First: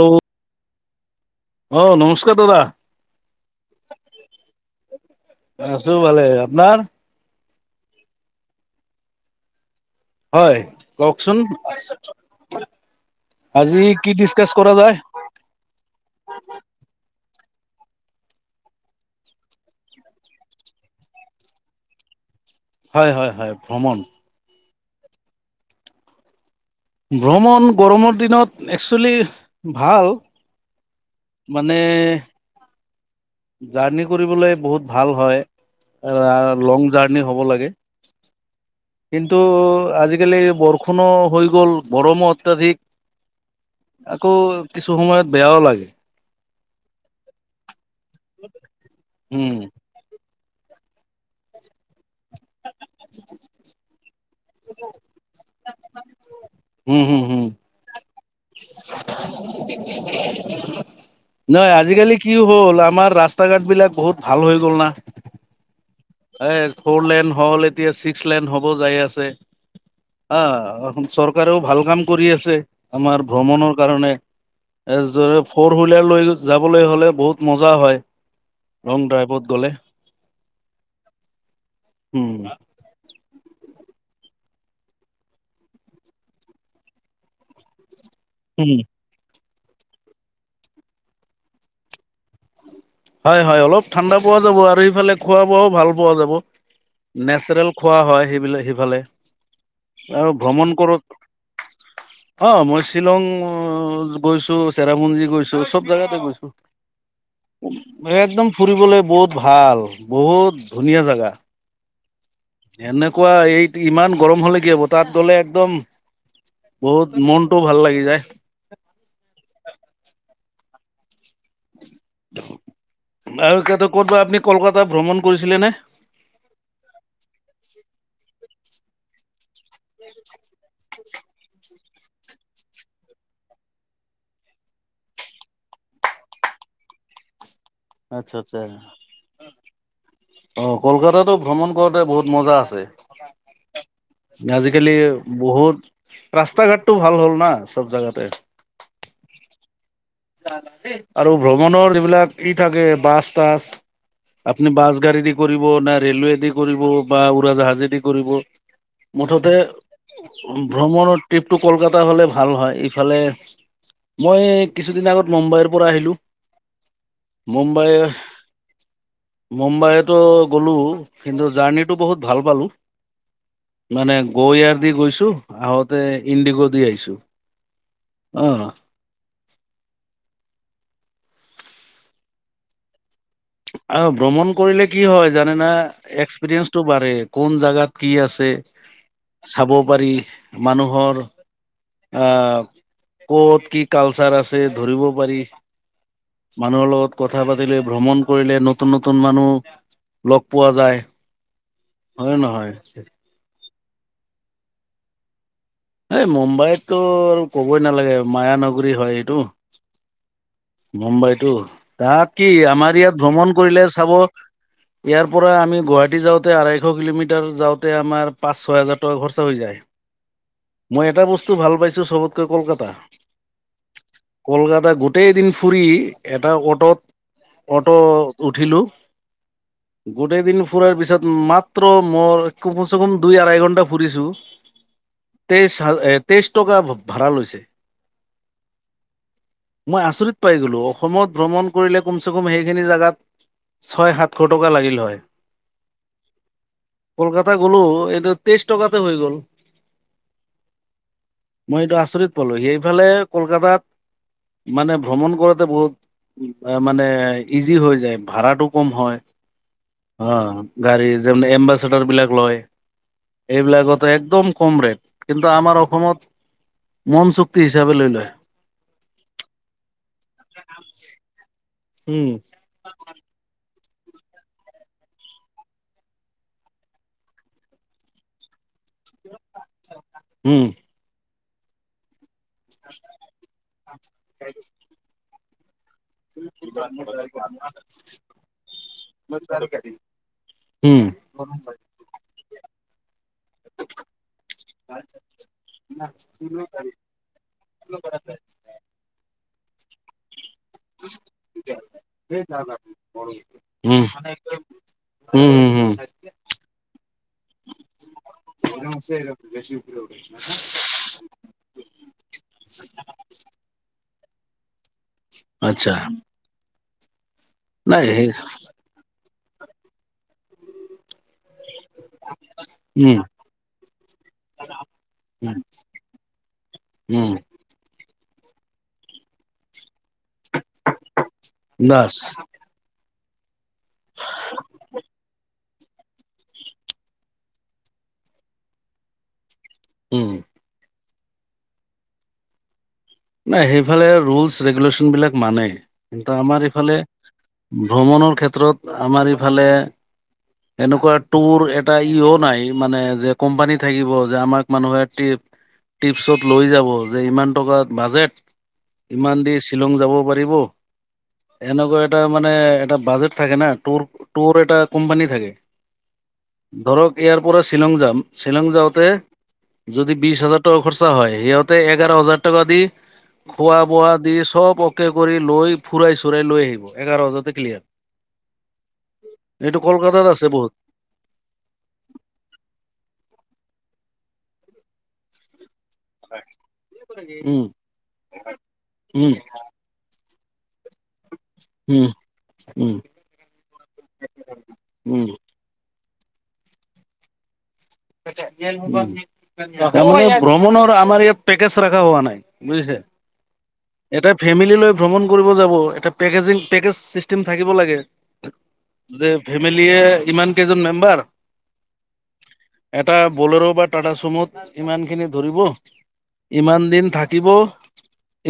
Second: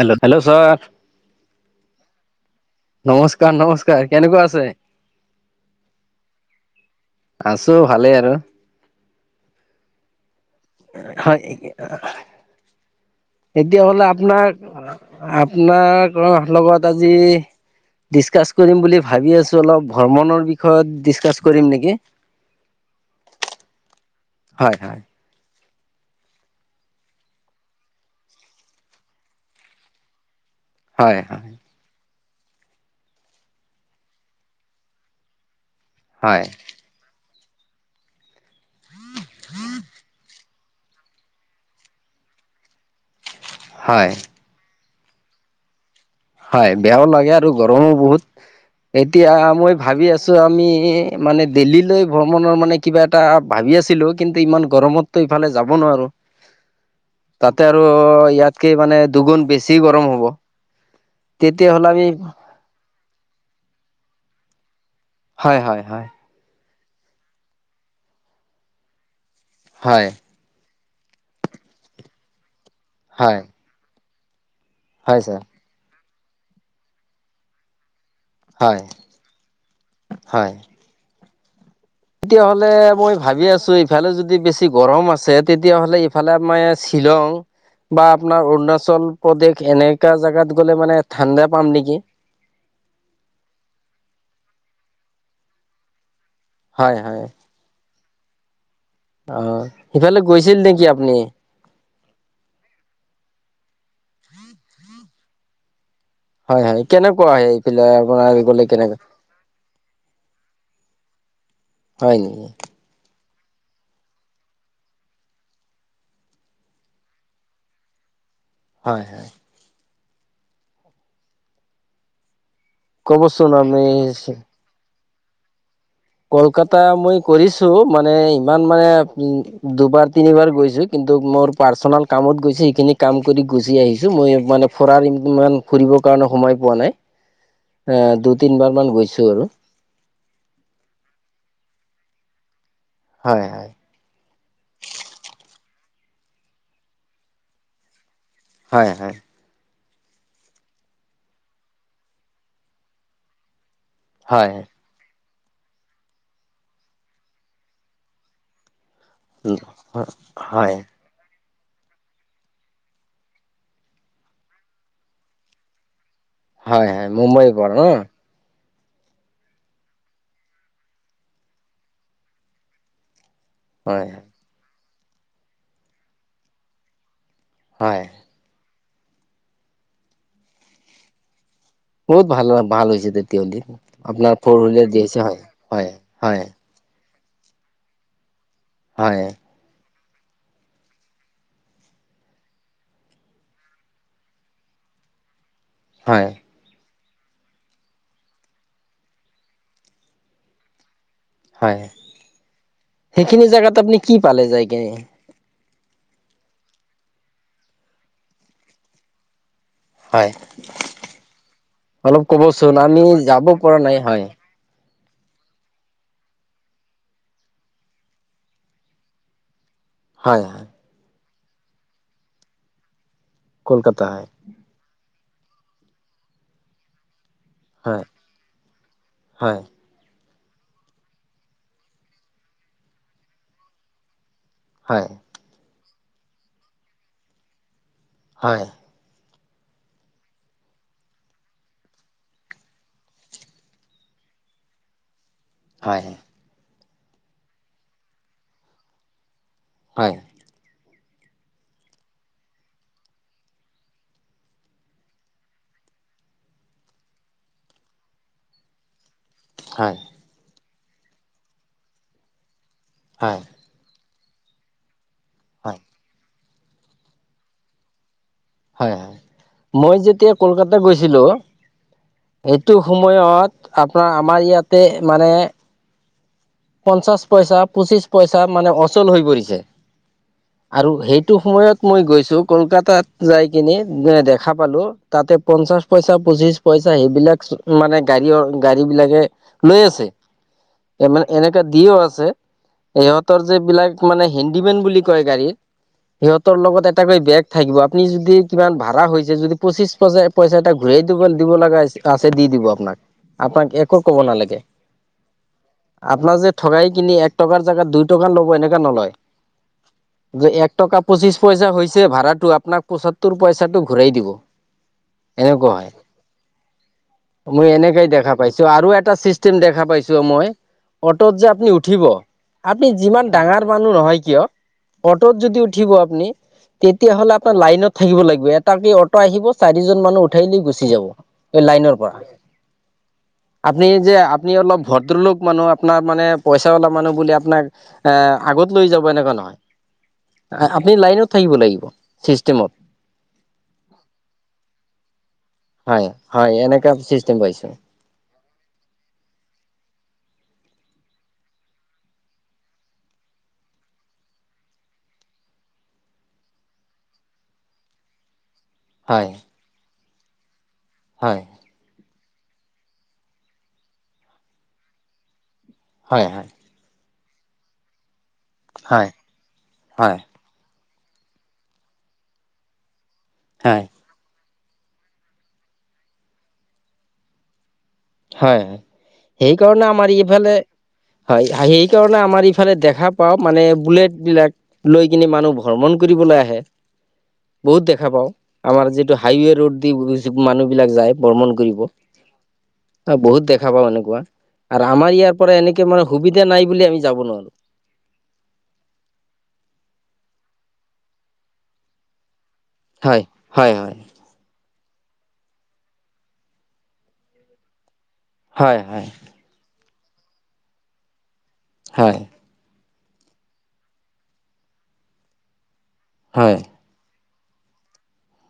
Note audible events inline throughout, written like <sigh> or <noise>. Hello, hello sir. অ নমস্কাৰ দাদা নমস্কাৰ- নমস্কাৰ কেনেকুৱা আছে? আছো ভালে। আপোনাৰ? আছো ভালেই আৰু। হয় কওকচোন। আজি এতিয়াহলে কি ডিচকাচ কৰা যায় আপোনাক- আপোনাৰ লগত আজি, ডিচকাচ কৰিম বুলি ভাবি আছো। অলপ ভ্ৰমণৰ বিষয়ত ডিচকাচ কৰিম নেকি। হয় - হয় ভ্ৰমণ হয়- হয়। ভ্ৰমণ গৰমৰ দিনত একচুৱেলি ভাল। হয় হয় মানে, জাৰ্ণি কৰিবলৈ বহুত ভাল হয়, অ, হয় লং জাৰ্ণি হ'ব লাগ কিন্তু আজিকালি বৰষ খোনো হৈ গ'ল, গৰমো অত্যাধিক। হয় আকৌ কিছু সময়ত বেয়াও লাগে। হয় বেয়াও লাগে আৰু গৰমো বহুত, এতিয়া উম মই ভাবি আছ চো আমি মানে দেল্লীলৈ ভ্ৰমণৰ মানে কিবা এটা ভাবি আছিলো, কিন্তু ইমান গৰমতটো ইফালে যাব নোৱাৰো। হুম হুম হুম তাতে আৰু ইয়াতকে মানে দুগুণ বেছি গৰম হ'ব। নহয় তেতিয়াহ'লে আমি আজিকালি কি হ'ল আমাৰ ৰাস্তা ঘাট বিলাক বহুত ভাল হৈ গ'ল না। হয়-হয়-হয়। এছ্ ফ'ৰলেন হ'ল, এতিয়া ছিক্সলেন হ'ব যাই আছে, হয় আ চৰকাৰেও ভাল কাম কৰি আছে, আমাৰ হয় ভ্ৰমণৰ কাৰণে। এ হয় ছাৰ জয়-ফ'ৰহুইলাৰ লৈ যাবলৈ হলে বহুত মজা হয়। হয় লং ড্ৰাইভত গ'লে। হয়। উম তেতিয়াহ'লে মই ভাবি আছো ইফালে যদি বেছি গৰম আছে তেতিয়াহ'লে ইফালে এয়া আমাৰ শ্বিলং। বা আপোনাৰ উম অৰুণাচল প্ৰদেশ। এনেকা জোগাত গ'লে মানে ঠাণ্ডা পাম নেকি। হয়-হয়, অলপ ঠাণ্ডা পোৱা যাব, আৰু ইফালে খোৱা বোৱাও ভাল পোৱা যাব। হয় হয় নেচাৰেল খোৱা হয় সেইবিলাক সেইফালে। অ'। সিফালে আৰু গৈছিল ভ্ৰমণ নেকি কৰক, আপুনি? অ, মই শ্বিলং গৈছো, চেৰাপুঞ্জি গৈছো চব জেগাতে গৈছোঁ হয়-হয়, কেনেকুৱা এই একদম ফুৰিবলৈ বহুত ভাল, বহুত ধুনীয়া জেগা। হয় নেকি। এনেকুৱা এই ইমান গৰম হ'লে কি হ'ব, তাত গলে একদম বহুত মনটোও ভাল লাগি যায়। হয়, হয়। <unintelligible> আৰু ক'বচোন <unintelligible> আমি আপুনি কলকাতা ভ্ৰমণ কৰিছিলেনে? কলকাতা মই কৰিছো মানে ইমান মানে দুবাৰ তিনিবাৰ গৈছো, কিন্তু মোৰ পাৰ্চনেল কামত গৈছো সেইখিনি কাম কৰি গুচি আহিছো। মই মানে ফৰাৰ ইমান ফুৰিবৰ কাৰণে সময় পোৱা নাই। অ, আচ্ছা দুই আচ্ছা তিনবাৰ মান গৈছো আৰু। অ', কলকাতাটো ভ্ৰমণ কৰোতে বহুত মজা আছে। হয় হয় আজিকালি বহুত ৰাস্তা ঘাটটো ভাল হ'ল না, চব জাগাতে। হয়, হয়। আৰু ভ্ৰমণৰ এইবিলাক, ই থাকে বাছ-তাছ হয় আপুনি বাছগাৰি দি কৰিব না, ৰে'লৱেদি কৰিব বা উৰাজাহাজেদি কৰিব। মুঠতে, হয় হয় ভ্ৰমণত ট্ৰিপটো কলকাতা হ'লে ভাল হয় ইফালে, মই কিছুদিন আগত মুম্বাইৰ পৰা আহিলোঁ। হয়-হয়, মুম্বাইৰ পৰা ন। মুম্বাইতো গ'লো, কিন্তু জাৰ্ণিটো বহুত ভাল পালোঁ। হয় মানে গ'য়াৰ দি গৈছো, আহোঁতে ইণ্ডিগ' দি আহিছো। হয় অ। বহুত ভাল-ভাল হৈছে তেত অ', ভ্ৰমণ কৰিলে কি হয় জানে না, হয় হয় এক্সপিৰিয়েঞ্চটো বাঢ়ে। কোন জাগাত কি আছে হয়। চাব পাৰি মানুহৰ আ, কত কি কালচাৰ আছে ধৰিব পাৰি হয় মানুহৰ লগত কথা পাতিলে ভ্ৰমণ কৰিলে নতুন নতুন মানুহ লগ পোৱা যায় হয়, হয় নে নহয়? সেইখিনি জোগাত আপুনি কি পালে যাই কি এই মুম্বাইততো আৰু কবই নালাগে মায়া নগৰী হয় এইটো হয় মুম্বাইতো অলপ তাত কি ক'বচোন আমাৰ আমি ইয়াত যাব ভ্ৰমণ পৰা কৰিলে নাই চাব হয় ইয়াৰ পৰা আমি গুৱাহাটী যাওঁতে আঢ়ৈশ কিলোমিটাৰ যাওঁতে আমাৰ পাঁচ ছয় হাজাৰ টকা খৰচা হৈ যায় হয় হয় মই এটা বস্তু ভাল পাইছো চবতকৈ কলকাতা কলকাতা হয় কলকাতা গোটেই দিন ফুৰি এটা অটত অট উঠিলো হয় গোটেই দিন ফুৰাৰ পিছত মাত্ৰ মই কমচে কম দুই আঢ়াই ঘন্টা ফুৰিছো হয়। তেই তেইশ টকা ভাড়া লৈছে হয়। মই আচৰিত পাই গলো অসমত ভ্ৰমণ কৰিলে কমচ কম সেইখিনি জোগাত ছয় সাতশ টকা লাগিল হয় হয়। কলকাতা গলো এইটো তেইছ টকাতে হৈ গ'ল হয়। মই এইটো আচৰিত পালো সেইফালে কলকাতাত মানে ভ্ৰমণ কৰাোতে বহুত মানে ইজি হৈ যায় ভাড়াটো কম হয় হয় অ গাড়ী যে এম্বাচডাৰ বিলাক লয় এইবিলাকত একদম কম ৰেট কিন্তু আমাৰ হয় অসমত মন চুক্তি হিচাপে লৈ লয় হয়, হয় মই যেতিয়া কলকাত গৈছিলো উম সেইটো সময়ত আপোনাৰ আমাৰ ইয়াতে মানে পঞ্চাশ পইচা, পঁচিশ পইচা মানে অচল হৈ পৰিছে উম আৰু সেই এইটো সময়ত মই গৈছো, কলকাতাত যাই কিনে দেখা পালো তাতে পঞ্চাশ পইচা, পঁচিশ পইচা, সেইবিলাক মানে গাড়ী, গাড়ী বিলাকে লৈ আছে। উম। মানে এনেকা দিও আছে, ইহঁতৰ যে বিলাক মানে হেডিমেন বুলি কয় গাড়ী। সিহঁতৰ লগত এটাকৈ বেগ থাকিব। আপুনি যদি কিমান ভাড়া হৈছে যদি পঁচিশ পইচা, পইচা এটা ঘূৰাই দিব, দিব লগা আছে, দি, দিব আপোনাক, আপোনাক একো উম কব নালাগে। উম, হুম, হুম। আপোনাৰ যে ঠগাই কিনি এক টকাৰ, জোগাত দুই টকা ল'ব এনেকা নলয়। যে এক টকা পঁচিশ পইচা হৈছে ভাড়াটো, আপোনাক পচসত্তৰ পইচাটো ঘূৰাই দিব। এনেকুৱা হয় আচ্ছা। মই নাই এনেকাই সেই দেখা পাইছো আৰু এটা চিষ্টেম দেখা পাইছো মই। অটত যে আপুনি উঠিব, আপুনি উম যিমান ডাঙৰ মানুহ নহয় কিয় অটোত উম যদি উঠিব আপুনি উম তেতিয়াহ'লে আপোনাৰ লাইনত থাকিব লাগিব। এটা কে অট আহিব, চাৰিজন মানুহ উঠাই দি গুচি যাব। এই লাইনৰ পৰা। বাছ আপুনি যে, আপুনি অলপ ভদ্ৰলোক মানুহ। আপোনাৰ মানে পইচা ওলা মানুহ বুলি আপোনাক এ, আগত লৈ যাব এনেকুৱা নহয়। উম আপুনি লাইনত থাকিব লাগিব, চিষ্টেমত। নাই সেইফালে ৰুলচ, ৰেগুলেশ্যন বিলাক মানেই। হয় কিন্তু হয় আমাৰ এনেকা ইফালে চিষ্টেম পাইছোঁ। ভ্ৰমণৰ ক্ষেত্ৰত আমাৰ ইফালে এনেকুৱা টুৰ এটা ইয় নাই মানে যে কোম্পানী থাকিব যে আমাক মানুহে টিপছত লৈ যাব যে ইমান টকাত বাজেট, হয় ইমান দি শ্বিলং যাব পাৰিব, হয় এনেকুৱৈ এটা মানে এটা বাজেট থাকে না, টোৰ, টোৰ এটা কোম্পানী থাকে। হয়, হয়। ধৰক ইয়াৰ পৰা শ্বিলং যাম, শ্বিলং যাওঁতে হয় যদি হয় বিশ হাজাৰ টকা খৰচা হয়, সিহঁতে এঘাৰ হাজাৰ টকা দি, খোৱা, হয় বোৱা দি, চব পকে কৰি লৈ ফুৰাই, চুৰাই লৈ আহিব। এঘাৰহাজাৰতে ক্লিয়াৰ। হয়, এইটো সেইকাৰণে আমাৰ কলকাতাত আছে ইফালে বহুত হয়, সেই কাৰণে আমাৰ ইফালে দেখা পাও, মানে বুলেট বিলাক লৈ কিনে মানুহ ভ্ৰমণ কৰিবলৈ আহে, উম বহুত দেখা পাও, আমাৰ যিটো উম হাইৱে ৰোদ দি মানুহ বিলাক যায় ভ্ৰমন কৰিব। উম উম অ, বহুত দেখা পাও, এনেকুৱা আৰু আমাৰ উম ইয়াৰ পৰা এনেকে মানে সুবিধা নাই বুলি আমি যাব নোৱাৰো। ভ্ৰমণৰ আমাৰ ইয়াত পেকেজ ৰখা হোৱা নাই। বুজিছে, হয়, হয়, হয়, এটা ফেমিলি লৈ ভ্ৰমণ কৰিব যাব, এটা পেকেজিং, পেকেজ চিষ্টেম থাকিব লাগে। হয়, হয়। কীয়ে ইমান কৈছিজন মেম্বাৰ হয়। এটা বলেৰো বা টাটা চুমুত ইমানখিনি ধৰিব, হয়, ইমান দিন থ থাকিব,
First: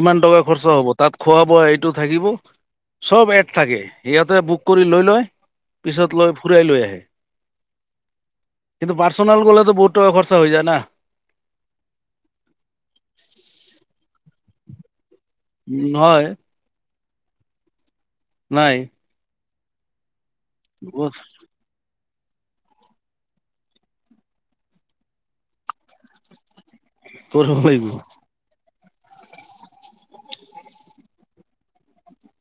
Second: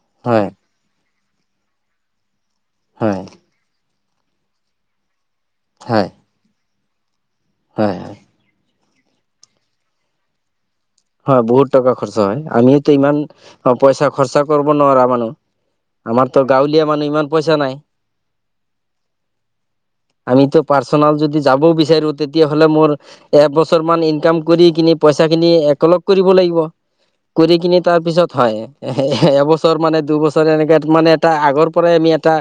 ইমান টকা হয়, খৰচা হ'ব। তাত খোৱা, বোৱা এইটো থাকিব। হয়, চব এড থাকে, সিহঁতে বুক কৰি লৈ লয়, হয়, পিছত লৈ ফুৰাই লৈ আহে। হয়, হয়। কিন্তু পাৰ্চনাল গলেনু বহুত টকা খৰচা হৈ যায় না। হয়, বহুত টকা খৰচা হয়। আমিয়টো ইমান অ, পইচা খৰচা কৰিব নোৱাৰা মানুহ। নহয় আমাৰতো গাঁৱলীয়া মানুহ ইমান পইচা নাই। নাই। আমিতো পাৰ্চনেল যদি যাবও বিচাৰো তেতিয়াাহলে মোৰ এবছৰ মান ইনকাম কৰি কিনে পইচা খিনি এককলগ কৰিব লাগিব। কৰি কৰিব কিনি লাগিব তাৰ পিছত হয়। এ, এবছৰ মানে দুইবছৰ, এনেকে মানে এটা আগৰ পৰাই আমি এটা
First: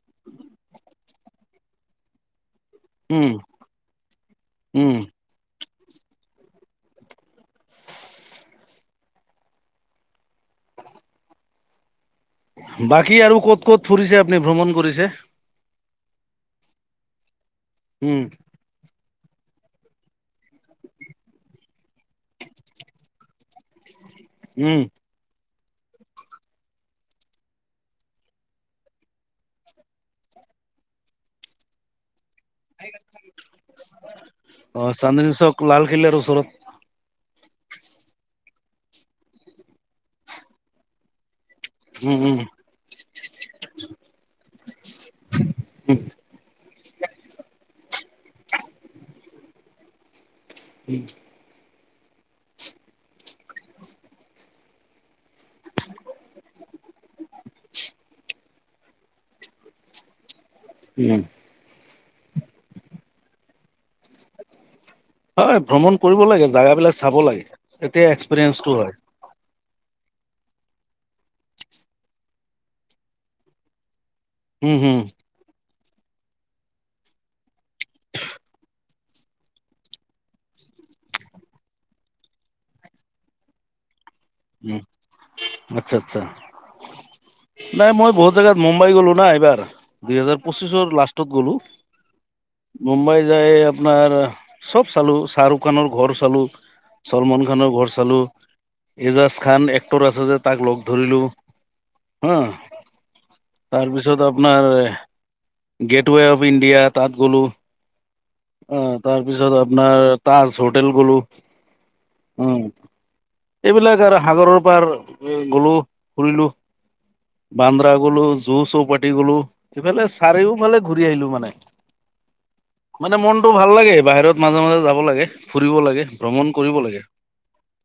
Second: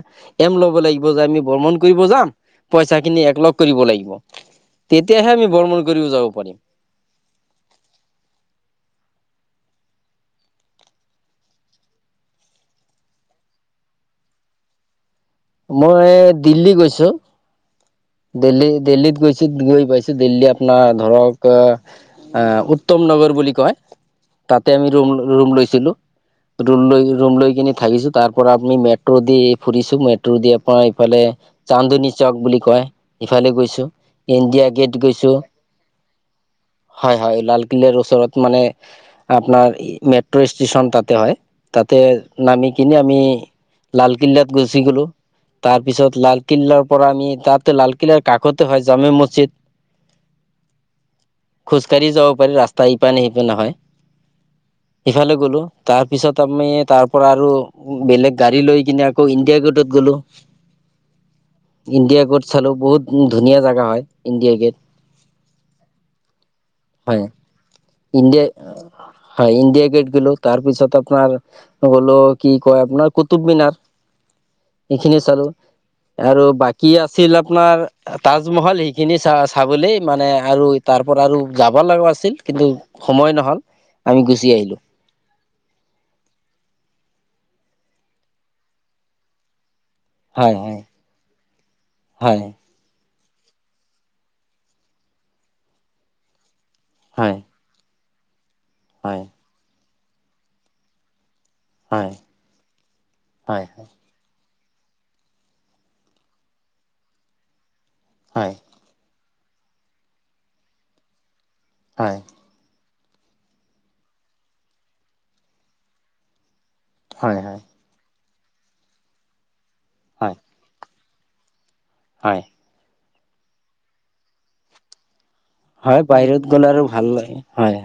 এম ল'ব লাগিব, যে আমি ব্ৰমন কৰিব যাম। পইচা খিনি উম এককলগ কৰিব লাগিব। উম তেতিয়াহে আমি ব্ৰৰ্মন কৰিব যাব পাৰিম। বাকী আৰু ক'ত, ক'ত ফুৰিছে আপুনি ভ্ৰমণ কৰিছে। মই দিল্লী গৈছো। উম দিল্লী, দিল্লীত গৈছো গৈ পাইছো, দিল্লী আপোনাৰ ধৰক উত্তম নগৰ বুলি কয়। তাতে উম আমি ৰুম, ৰুম লৈছিলো। ৰুম লৈ, ৰুম লৈ কিনি থাকিছো, তাৰ পৰা আপুনি মেট্ৰ' দি ফুৰিছো, মেট্ৰ দি আপোনাৰ এইফালে চান্দনী চক বুলি কয়। ইফালে গৈছো, ইণ্ডিয়া অ গেট গৈছো, চান্দনী চক লালকিল্লাৰ ওচৰত হয়। হয়, লালকিল্লাৰ ওচৰত মানে, আপোনাৰ মেট্ৰ' ষ্টচন তাতে হয়। তাতে উম উম নামি কিননে আমি লালকিল্লাত গুচি গলো। তাৰ পিছত লালকিল্লাৰ পৰা আমি তাতে লাল কিলাৰ কাষতে হয়, জামে মজিদ উম। খোজকাঢ়ি যাব পাৰি, ৰাস্তা ইপা নে, সিপানে নহয়। ইফালে গ'লো তাৰপিছত আমি তাৰ পৰা আৰু বেলেগ গাড়ী লৈ কিনে, আকৌ ইণ্ডিয়া গেটত গ'লো। উম ইণ্ডিয়া গেট চালো, বহুত ধুনীয়া জোগা হয় ইণ্ডিয়া গেট। হয়, ভ্ৰমণ কৰিব লাগে, জেগা বিলাক চাব হয় লাগে। তেতিয়া ইণ্ডিয়া এক্সপিৰিয়েঞ্চটো হয় হয়, ইণ্ড য়া, গেট গিলো, তাৰ পিছত আপোনাৰ হল কি কয়, আপোনাৰ কুতুবমিনাৰ উম হুম এইখিনিয়ে চালো। আৰু বাকী আছিল আপোনাৰ তাজমহল সেইখিনি চ, চাবলে মানে আৰু তাৰ পৰা আৰু যাব লগা আছিল, কিন্তু সময় নহল। আমি গুচি আহিলো উম, আচ্ছা, আচ্ছা। নাই মই বহুত জেগাত, মুম্বাই গ'লো না, এইবাৰ দুই হোজাৰ হয় হয় পঁচিছৰ লাষ্টত গ'লো হয় মুম্বাই য, আপোনাৰ চব চালো, শ্বাহৰুখ খানৰ ঘৰ চালো। হয় চলমান খানৰ ঘৰ চালো, হয় এজাজ খান এক্টৰ আছে যে, তাক লগ ধৰিলো। হয় হা, হয় তাৰপিছত আ আপোনাৰ গেটৱে অফ ইণ্ডিয়া তাত গ'লোঁ হয় হয় তাৰ তাৰপিছত আপোনাৰ তাজ হোটেল গলো উম। এইবিলাক আৰু সাগৰৰ পাৰ গলো, ফুৰিলো, হয় হয় বান্দ্ৰা গলো। জোৰ চোৰ পাতি গলো, সিফালে হয় চাৰিওফালে ঘূৰি আহিলো মানে। হয়। মানে মনটো ভাল লাগে। বাহিৰত মাজে, মাজে যাব লাগে। ফুৰিব হয় লাগে, বাহিৰত ভ্ৰমণ গ'লে কৰিব আৰু লাগে, ভাল হয়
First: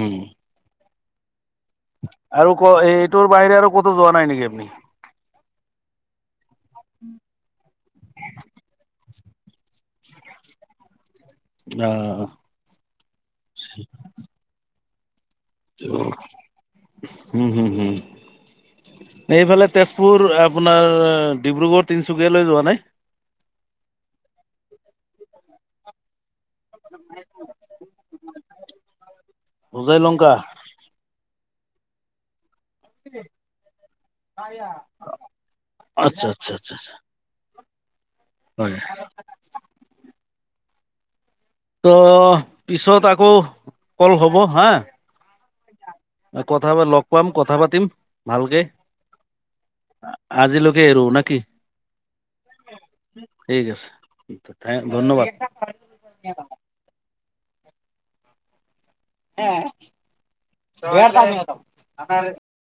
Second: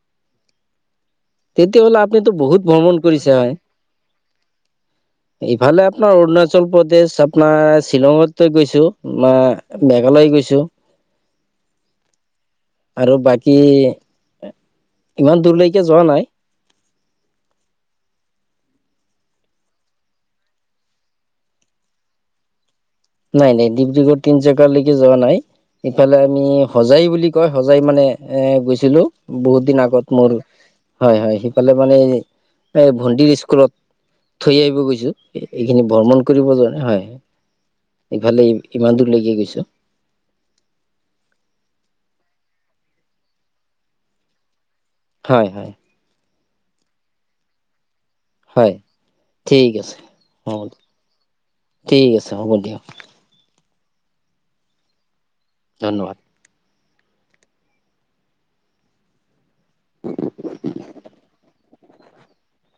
উম। তেতিয়াহ'লে আপুনিতো আৰু বহুত ক, ভ্ৰমণ এইটোৰ কৰিছে হয় বাহিৰে আৰু কতো যোৱা নাই, নেকি আপুনি ইফালে আপোনাৰ অৰুণাচল প্ৰদেশ, আপোনাৰ শ্বিলঙতৈ গৈছো। মই মেঘালয় গৈছো। অ'। আৰু বাকী ইমান দূৰলৈকে অ, যোৱা নাই হম, হম, হম। এইফালে তেজপুৰ আপোনাৰ ডিব্ৰুগড়, তিনচুকীয়ালৈ যোৱা নাই। নাই, নাই ডিব্ৰুগড় তিন জেগালৈকে যোৱা নাই, ইফালে আমি হোজাই বুলি কয়, সজাই মানে এ, গৈছিলো বহুত দিন হোজাই আগত লংকা মোৰ হয়, হয়। ফালে মানে এই, এই ভন্টিৰ স্কুলত। থৈ আহিব গৈছো, এইখিনি ভ্ৰমণ আচ্ছা আচ্ছা কৰিব যোৱা আচ্ছা নাই, আচ্ছা হয়, ইফালে হয় ইম-ইমান দূৰলৈকে গৈছো। ত' পিছত আকৌ কল হ'ব হা। 'হয়', 'হয়' কথা পা লগ পাম, কথা পাতিম, ভালকে হয় ঠিক আছে। অ আ-আজিলৈ এৰো, নে কি? ঠিক আছে হ'ব দিয়ক ঠিক আছে, থেংক ধন্যবাদ। ধন্যবাদ। <unintelligible>